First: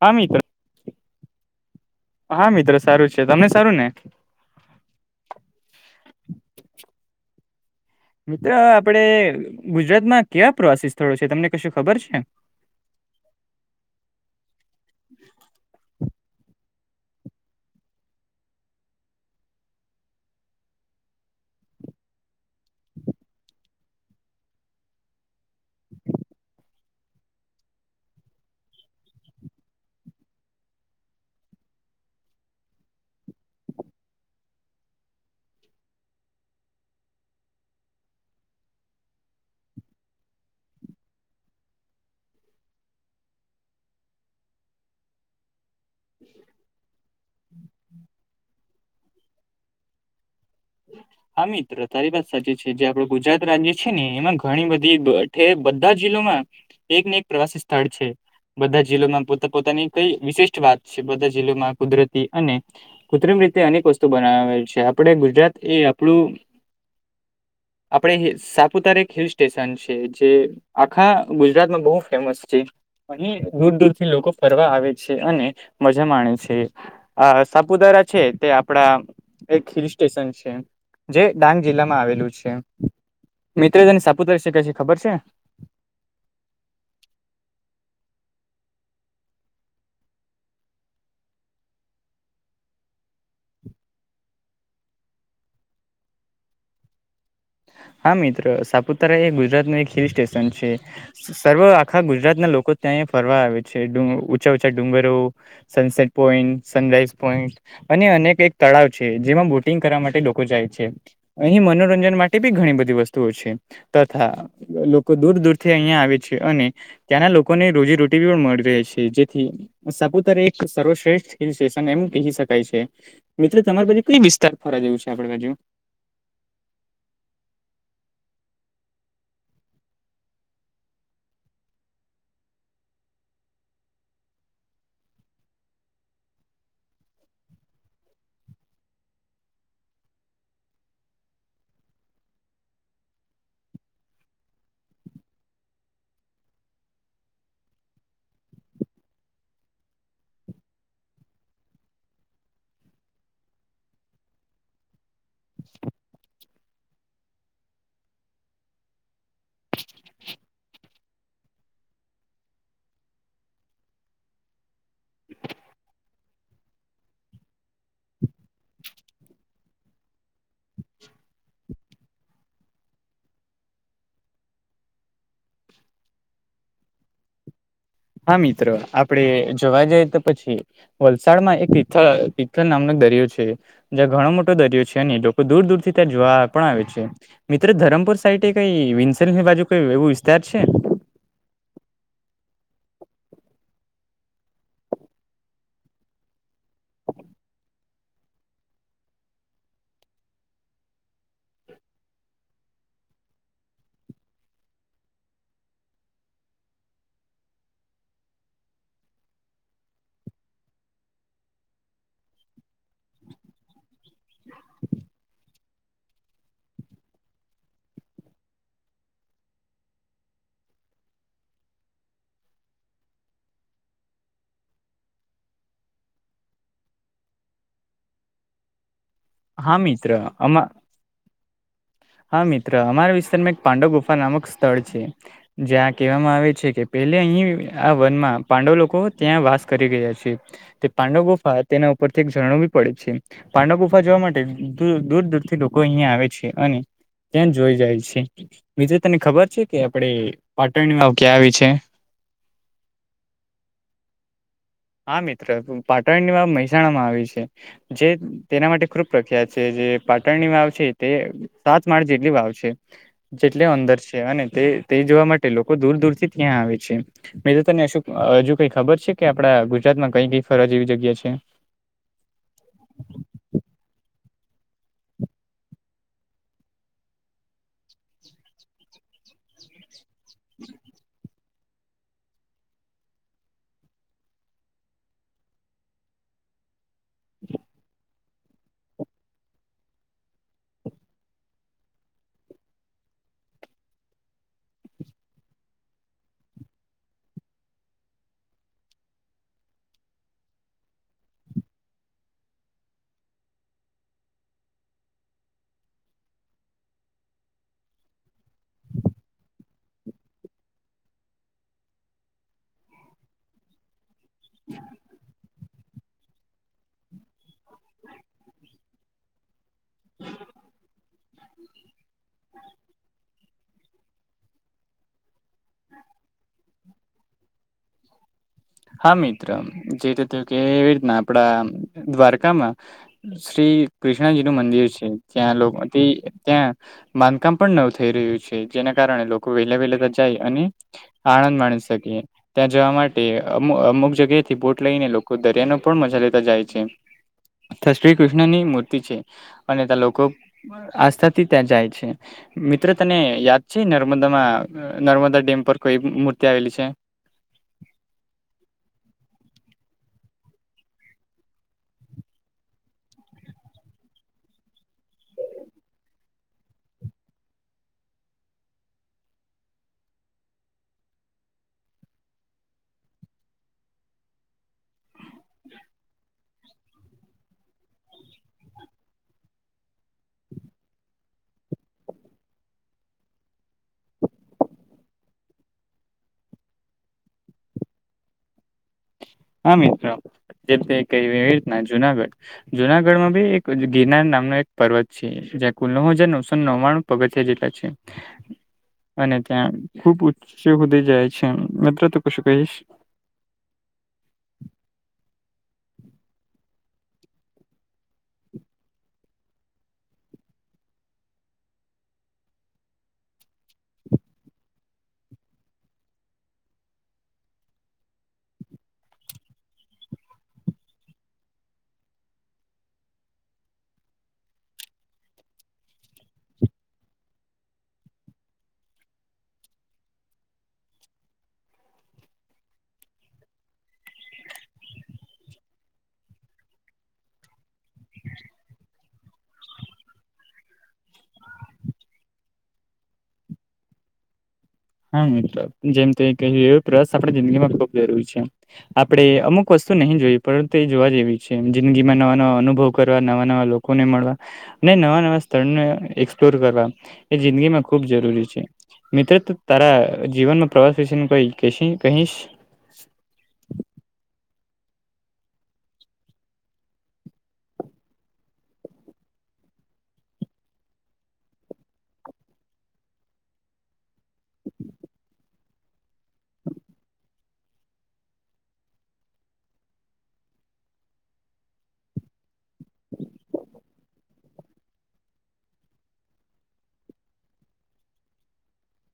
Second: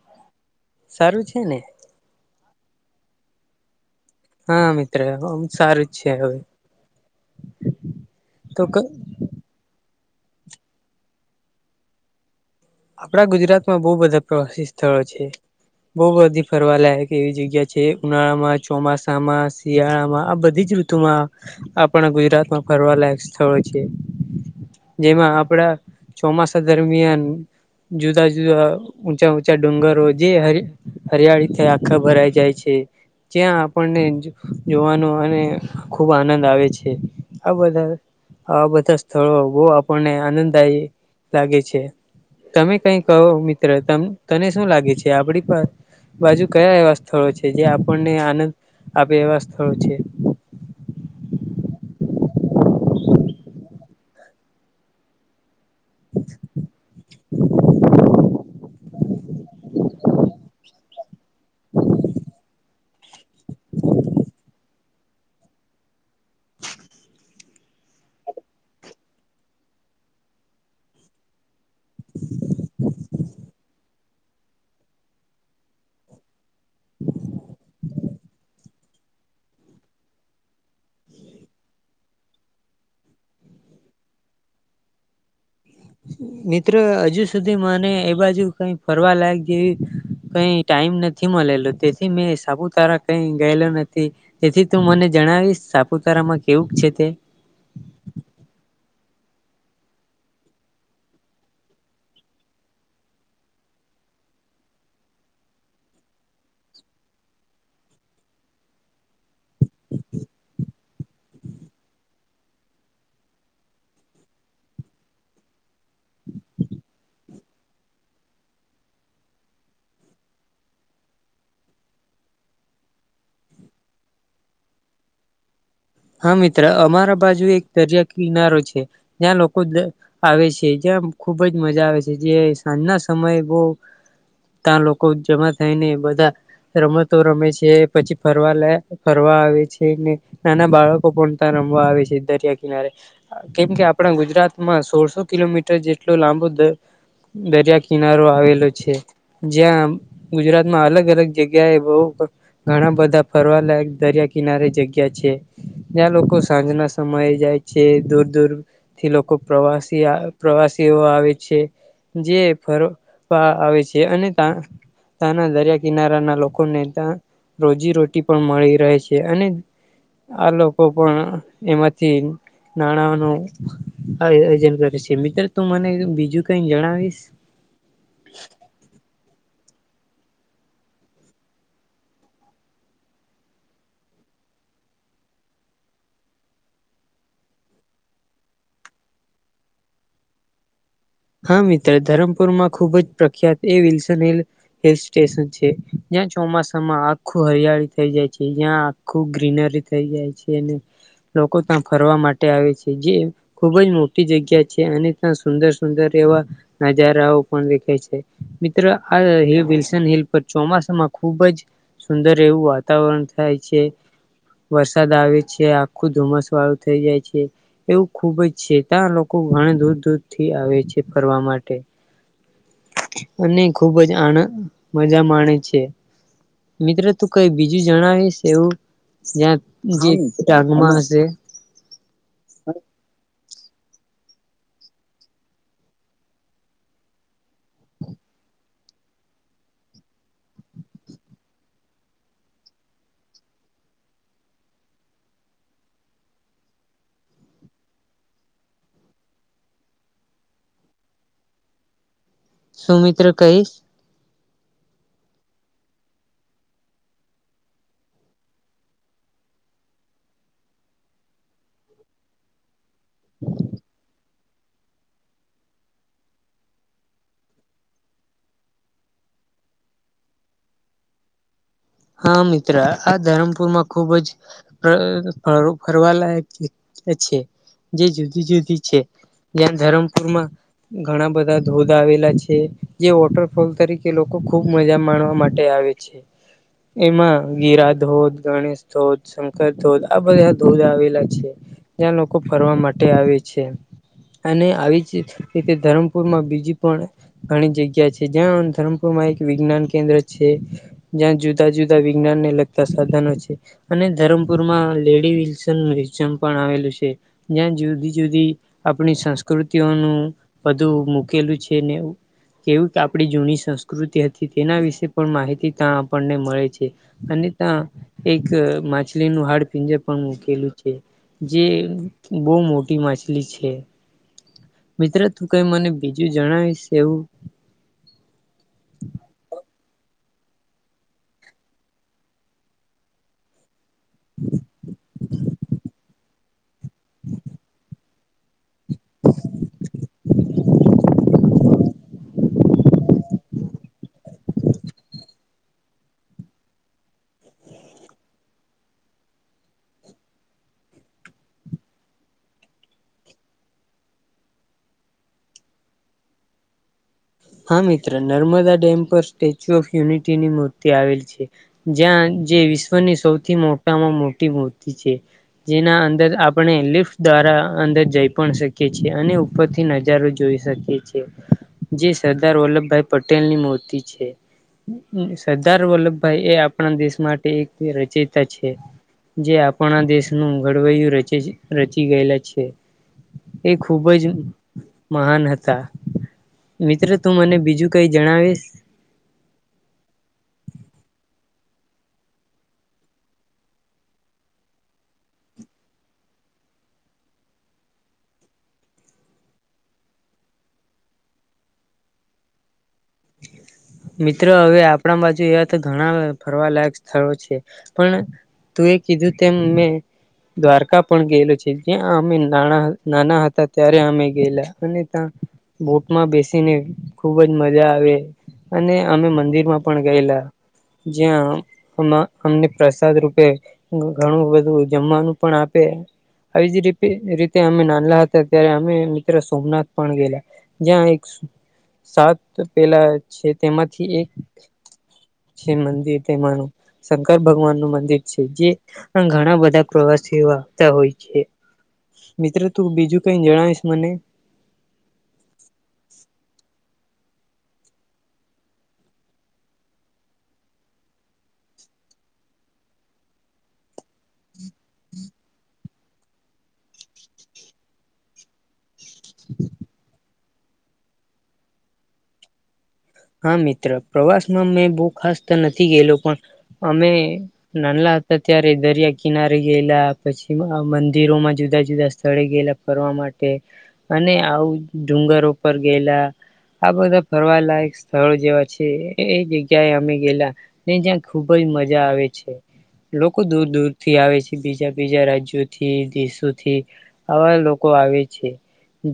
હમી [unintelligible] સારું છે ને. હા મિત્રો સારું છે તમને સારું ને. હા મિત્ર આમ સારું જ છે હવે. મિત્ર તો આપડે ગુજરાતમાં કેવા પ્રવાસી સ્થળો છે તમને કશું ખબર છે. આપણા ગુજરાતમાં બહુ બધા પ્રવાસી સ્થળો છે. બહ બધી ફરવા લાયક એવી જગ્યા છે ઉનાળામાં ચોમાસામાં શિયાળા માં આ બધી જ [unintelligible] માં આપણા ગુજરાતમાં ફરવા લયક સ્થળો છે. જેમાં આપડા ચોમાસા દરમિયાન જુદા જુદા ઊંચા ઊંચા ડુંગરો જે હરી હરિયાળીથી આખા ભરાઈ જાય છે. ત્યાં આપણને જોવાનો અને ખુબ આનંદ આવે છે. આ બધા આ બધા સ્થળો બો આપણને આનંદદાયી લાગે છે. તમે કઈ કહો મિત્ર તને શું લાગે છે આપડી પા બાજુ કયા એવા સ્થળો છે. જે આપણને આનંદ આપે એવા સ્થળો છે. [inaudible] હા મિત્ર તારી વાત સાચી છે જે આપડે ગુજરાત રાજ્ય છે ને એમાં ઘણી બધી [unintelligible] બધા જિલ્લોમાં એકને એક પ્રવાસી સ્થળ છે બધા જ જિલ્લોમાં પોતા પોતાની કઈ વિશિષ્ટ વાત છે બધા જિલ્લોમાં કુદરતી અને કૃત્રિમ રીતે અનેક વસ્તુ બનાવે છે આપડે ગુજરાત એ આપણું આપડે સાપુતારા એક હિલ સ્ટેશન છે જે આખા ગુજરાતમાં બહુ ફેમસ છે. અહી દૂર-દૂર થી લોકો ફરવા આવે છે અને મજા માણે છે. અ સાપુતારા છે તે આપડા એક હિલ સ્ટેશન છે. જે ડાંગ જિલ્લામાં આવેલું છે મિત્ર તેને સાપુતારા વિશે કશું ખબર છે. મિત્ર હજુ સુધી મને એ બાજુ કઈ ફરવા લાયક જેવી કઈ ટાઈમ નથી મળેલો તેથી મેં સાપુતારા કઈ ગયેલો નથી. તેથી તું મને જણાવીશ સાપુતારામાં કેવું છે તે. હા મિત્ર સાપુતારા એ ગુજરાતનું એક હિલ સ્ટેશન છે. સર્વ આખા ગુજરાત ના લોકો ત્યાં ફરવા આવે છે ઊંચા-ઊચા ડુંગરો, સનસેટ પોઈન્ટ, સનરાઈઝ પોઈન્ટ અને અનેક એક તળાવ છે જેમાં બોટિંગ કરવા માટે લોકો જાય છે અહી મનોરંજન માટે બી ઘણી બધી વસ્તુઓ છે તથા લોકો દૂર-દૂરથી અહિયાં આવે છે અને ત્યાંના લોકોને રોજી રોટી પણ મળી રહે છે જેથી સાપુતારા એક સર્વશ્રેષ્ઠ હિલ સ્ટેશન એમ કહી શકાય છે. મિત્ર તમારી બાજુ કઈ વિસ્તાર ફરવા જેવું છે આપડા બાજુ. હા મિત્ર અમારા બાજુ એક દરિયા કિનારો છે જ્યાં લોકો આવે છે જ્યાં ખુબ જ મજા આવે છે જે સાંજના સમયે બહ ત્યાં લોકો જમા થાય ને બધા રમતો રમે છે પછી ફરવા લ ફરવા આવે છે નાના બાળકો પણ ત્યાં રમવા આવે છે દરિયા કિનારે. કેમ કે આપણા ગુજરાતમાં સોળસો કિલોમીટર જેટલો લાંબો દર દરિયા કિનારો આવેલો છે. જ્યાં ગુજરાતમાં અલગ અલગ-જગ્યા એ બહ ઘણા બધા ફરવાલાાયક દરિયા કિનારે જગ્યા છે. જ્યાં લોકો સાંજના સમયે જાય છે. દૂર-દૂર થી લોકો પ્રવાસી પ્રવાસીઓ આવે છે. જે ફરવા આવે છે. અને તાં. ત્યાંના દરિયા કિનારાના લોકોને ત્યાં રોજીરોટી પણ મળી રહે છે. અને આ લોકો પણ એમાંથી નાણા ન આ આયોજન કરે છે. મિત્ર તું મને બીજું કઈ જણાવીશ? હા મિત્રો આપડે જોવા જઈ તો પછી વલસાડમાં એક તિથલ તિથલ નામનો દરિયો છે. જ્યાં ઘણો મોટો દરિયો છે ને લોકો દૂર-દૂર થી ત્યાં જોવા પણ આવે છે. મિત્રો ધરમપુર સાઈડ કઈ વિન્સેલની બાજુ કઈ એવું વિસ્તાર છે. હા મિત્ર ધરમપુર માં ખુબ જ પ્રખ્યાત એ વિલસન હિલ હિલ સ્ટેશન છે. જ્યાં ચોમાસામાં આખું હરિયાળી થઈ જાય છે. જ્યાં ખુબ ગ્રીનરી થઇ જાય છે. અને લોકો ત્યાં ફરવા માટે આવે છે. જે ખુબ જ મોટી જગ્યા છે. અને ત્યાં સુંદર-સુંદર સુંદર એવા નજારાઓ પણ દેખાય છે. મિત્ર આલ વિલ્સન હિલ પર ચોમાસામાં ખુબ જ સુંદર એવું વાતાવરણ થાય છે. વરસાદ આવે છે. આખુ ધુમ્મસ વાળું થઇ જાય છે. એવું ખુબ જ છે ત્યાં લોકો ઘણી દૂર-દૂરથી થી આવે છે ફરવા માટે. અને ખુબ જ આનંદ મજા માણે છે. મિત્રો તું કઈ બીજું જણાવીશ એવું જ્યાં હા મિત્ર જે આમાં જાણ માં હશે? હા મિત્ર અમારા વિસ્તારમાં એક પાંડવ ગુફા નામક સ્થળ છે. જ્યાં કહેવામાં આવે છે કે પહેલે અહીં આ વનમાં પાંડવ લોકો ત્યાં વાસ કરી ગયા છે. તે પાંડવ ગુફા તેના ઉપરથી એક ઝણાવુ બી પડે છે. પાંડવ ગુફા જોવા માટે દૂર દૂરથી લોકો અહિયાં આવે છે. અને ત્યાં જોઈ જાય છે. બીજું તને ખબર છે કે આપડે પાટણની વાવ ક્યાં આવી છે? સુું મિત્ર કઈશ? હા મિત્ર. પાટણની વાવ મહેસાણા માં આવી છે. જે તેના માટે ખૂબ પ્રખ્યાત છે. જે પાટણની વાવ છે તે સાત માળ જેટલી વાવ છે. જેટલે અંદર છે અને તે તે જોવા માટે લોકો દૂર દૂર થી ત્યાં આવે છે. મે તો તને હજુ કઈ ખબર છે કે આપડા ગુજરાતમાં કઈ કઈ ફરવા જેવી જગ્યા છે? હા મિત્ર. આ ધરમપુરમાં ખુબ જ ફરવા લયક છે. જે જુદી જુદી છે. જ્યાં ધરમપુરમાં ઘણા બધા ધોધ આવેલા છે. જે વોટરફોલ તરીકે લોકો ખુબ મજા માણવા માટે આવે છે. એમાં ગિરા ધોધ, ગણેશ ધોધ, શંકર ધોધ આ બધા ધોધ આવેલા છે. જ્યાં લોકો ફરવા માટે આવે છે. અને આવી જ રીતે ધરમપુર માં બીજી પણ ઘણી જગ્યા છે, જ્યાં ધરમપુરમાં એક વિજ્ઞાન કેન્દ્ર છે. જ્યાં જુ જુદા જુદા વિજ્ઞાન ને લગતા સાધનો છે. અને ધરમપુર માં લેડી વિલસન મ્યુઝિયમ પણ આવેલું છે. ત્યાં જુદી જુદી આપણી સંસ્કૃતિઓનું બધું મૂકેલું છે ને કેવી આપણી જૂની સંસ્કૃતિ હતી. તેના વિશે પણ માહિતી તા આપણને મળે છે. અને ત્યાં એક માછલીનું હાડપિંજર પણ મૂકેલું છે. જે બહુ મોટી માછલી છે. [inaudible] મિત્ર તું કઈ મને બીજું જણાવીશ એવું હા મિત્રો જે રીતે કે એવી રીતના આપડા દ્વારકામાં શ્રી કૃષ્ણજી નું મંદિર છે ત્યાં લોકો ની ત્યાં બાંધકામ પણ નવ થઈ રહ્યું છે જેના કારણે લોકો વહેલા વેલા તો જાય અને આનંદ માણી શકીએ ત્યાં જવા માટે અમુ અમુક જગ્યા થી બોટ લઈને લોકો દરિયા ના પણ મજા લેતા જાય છે. થા શ્રી કૃષ્ણની મૂર્તિ છે અને ત્યાં લોકો આસ્થા થી ત્યાં જાય છે. મિત્ર તને યાદ છે નર્મદામાં નર્મદા ડેમ પર કઈ મૂર્તિ આવેલી છે. હા મિત્ર નર્મદા ડેમ પર સ્ટેચ્યુ ઓફ યુનિટી ની મૂર્તિ આવે છે. જ્યાં જે વિશ્વની સૌથી મોટામાં મોટી મૂર્તિ છે. જેના અંદર આપણે લિફ્ટ દ્વારા અંદર જઈ પણ શકીએ છીએ અને ઉપરથી નજારો જોઈ શકી છે જેસ સરદાર વલ્લભભાઈ પટેલ ની મૂર્તિ છે. એ સરદાર વલ્લભભાઈ એ આપણા દેશ માટે એક રચેતા છે. જે આપણા દેશનું ઘડવયું રચે છે રચી ગયેલા છે. એ ખુબ જ મહાન હતા. મિત્ર તું મને બીજું કઈ જણાવીશ. હા મિત્રો જે કે વે ના જુનાગઢ જુનાગઢમાં ભી એક ગિરનાર નામનો એક પર્વત છે જ્યાં કુલ નવ હજાર નવસો નવાણું પગથિયા જેટલા છે. અને ત્યાં ખુબ ઊચે હુધી જાય છે મિત્ર તો કશું કહીશ. મિત્રો હવે આપણા બાજુ એવા તો ઘણા ફરવાલાયક સ્થળો છે પણ તું એ કીધું તેમ મેં દ્વારકા પણ ગયેલો છે જ્યાં અમે ના નાના હતા ત્યારે અમે ગયેલા અને ત્યાં બોટમાં બેસીને ખુબ જ મજા આવે અને અમે મંદિરમાં પણ ગયેલા જ્યાં અએમા અમને પ્રસાદ રૂપે ઘણું બધું જમવાનું પણ આપે આવી જ રીતે રીતે અમે નાનલ હતા ત્યારે અમે મિત્ર સોમનાથ પણ ગયલા જ્યાં એક સાત પેલા છે તેમાંથી એક છે મંદિર તેમાંનું શંકર ભગવાન નું મંદિર છે જે ઘણા બધા પ્રવાસીઓ આવતા હોય છે મિત્રો તું બીજું કઈ જણાવીશ મને હા મિત્રો જેમ ત કહ્યું એ પ્રસ આપણી જિંદગી માં ખુબ જરૂરી છે આપડે અમુક વસ્તુ નહીં જોય પરંતુ એ જોવા જેવી છે જિંદગી માં નવા નવા અનુભવ કરવા નવા નવા લોક લોકોને મળવા ને નવા નવા સ્થળને એક્સપ્લોર કરવા એ જિંદગીમાં ખૂબ જરૂરી છે મિત્ર તારે જીવનમાં પ્રવાસ વિશે નું કઈ કહીશ હા મિત્ર પ્રવાસ માં મેં બહુ ખાસ તો નથી ગયલો પણ અમે નાનલા હતા ત્યારે દરિયા કિનારે ગયલા પછી મંદિરોમાં જુદા જુદા સ્થળે ગયેલા ફરવા માટે અને આબુ ડુંગર ઉપર ગેલા આ બધા ફરવા લાયક સ્થળો જેવા છે એ જગ્યાએ અમે ગેલા ને જ્યાં ખુબજ મજા આવે છે લોકો દૂર દૂર થી આવે છે બીજા બીજા રાજ્યોથી દેશોથી અઆવા લોકો આવે છે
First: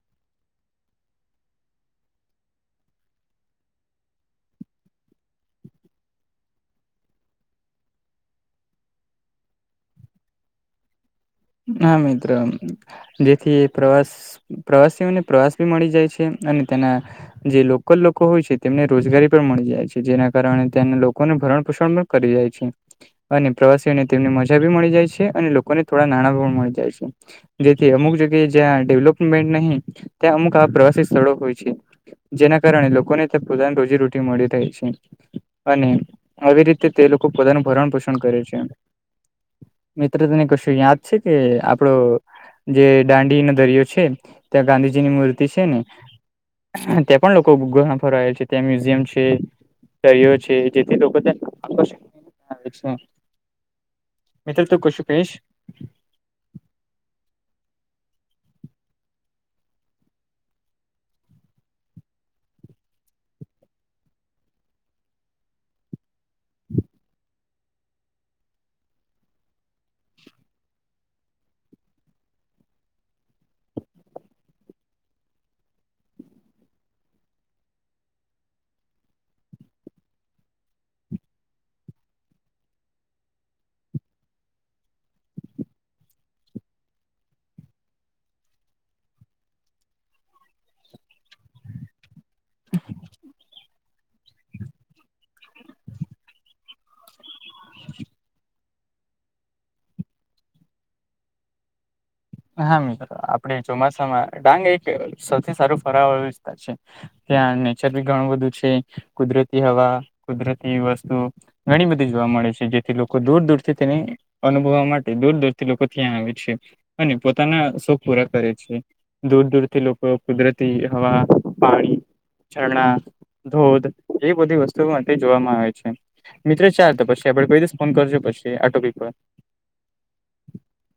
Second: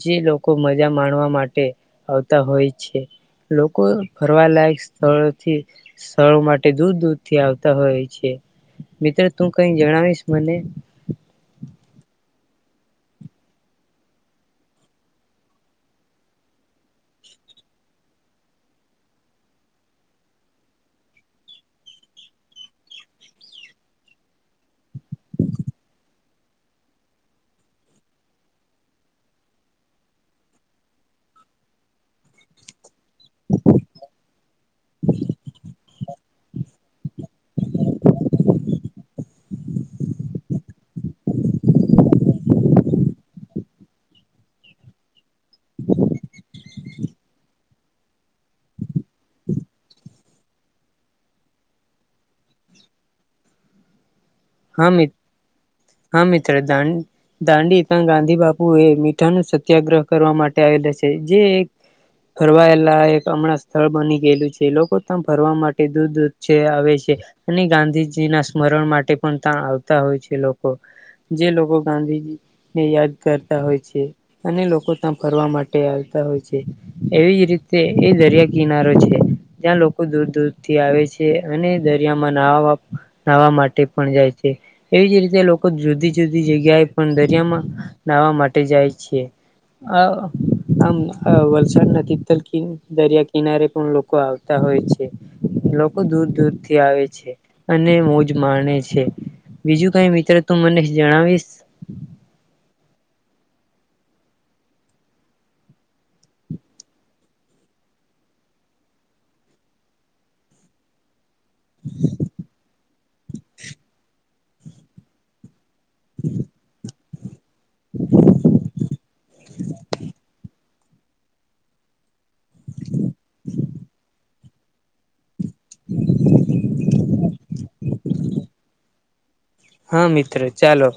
જે લોકો મજા માણવા માટે આવતા હોય છે લોકો ફરવાલાાયક સ્થળ થી સ્થળો માટે દૂર દૂર થી આવતા હોય છે મિત્ર તું કઈ જણાવીશ મને હા મિત્ર જેથી પ્રવાસ પ્રવાસીઓને પ્રવાસ ભી મળી જાય છે અને તેના જે લોકલ લોકો હોય છે તેમને રોજગારી પણ મળી જાય છે જેના કારણે ત્યાના લોકોને ભરણ પોષણ કરીય છે અને પ્રવાસીઓને તેમને મજા ભી મળી જાય છે અને લોકોને થોડા નાણા પણ મળી જાય છે જેથી અમુક જગ્યાએ જ્યાં ડેવલપમેન્ટ નહી ત્યાં અમુક આ પ્રવાસી સ્થળો હોય છે જેના કારણે લોકોને પોતાને રોજીરોટી મળી રહે છે અને આવી રીતે તે લોકો પોતાનું ભરણ પોષણ કરે છે મિત્ર તને કશું યાદ છે કે આપડો જે દાંડીનો દરિયો છે ત્યાં ગાંધીજીની મૂર્તિ છે ને ત્યાં પણ લોકો ફરયેલ છે ત્યાં મ્યુઝિયમ છે ક્યો છે જેથી લોકો [unintelligible] મિત્ર તું હા કશુ મિ કહીશ હા મિત્ર દાંડ દાંડી તો ગાંધી બાપુ એ મીઠા નું સત્યાગ્રહ કરવા માટે આવેલા છે જે ફરવાયેલા એક હમણાં સ્થળ બની ગયેલું છે લોકો ફરવા માટે દૂર દૂર થી આવે છે અને ગાંધીજી ના સ્મરણ માટે પણ ત્યાં આવતા હોય છે લોકો જે લોકો ગાંધીજી ને યાદ કરતા હોય છે અને લોકો ત્યાં ફરવા માટે આવતા હોય છે એવી જ રીતે એ દરિયા કિનારો છે ત્યાં લોકો દૂર દૂરથી આવે છે અને દરિયામાં નાહાવા નાહવા માટે પણ જાય છે એવી જ રીતે લોકો જુદી જુદી જગ્યાએ પણ દરિયામાં નાહવા માટે જાય છે હ આમ વલસાડના તિતતલ દરિયા કિનારે પણ લોકો આવે હોય છે લોકો દૂર દૂરથી આવે છે અને મોજ માણે છે છે બીજું કઈ મિત્ર તું મને જણાવીશ. હા મિત્રો આપડે ચોમાસામાં ડાંગ એક સૌથી સારું ફરવાળો વિસ્તાર છે. ત્યાં નેચર બી ઘણું બધું છે કુદરતી હવા કુદરતી વસ્તુ ઓ. ઘણી બધી જોવા મળે છે જેથી લોકો દૂર દૂર થી તેને અનુભવવા માટે દૂર દૂર તે લોકો ત્યાં આવે છે અને પોતાના શોખ પૂરા કરે છે. દૂર દૂરથી લોકો કુદરતી હવા પાણી ચરણા ધોધ એ બધી વસ્તુ તો માટે તે જોવામાં આવે છે મિત્રો ચાલ તો પછી આપડે કોઈ દીસ ફોન કરજો પછી આ ટોપીક પર. હા મિત્રો ચાલો.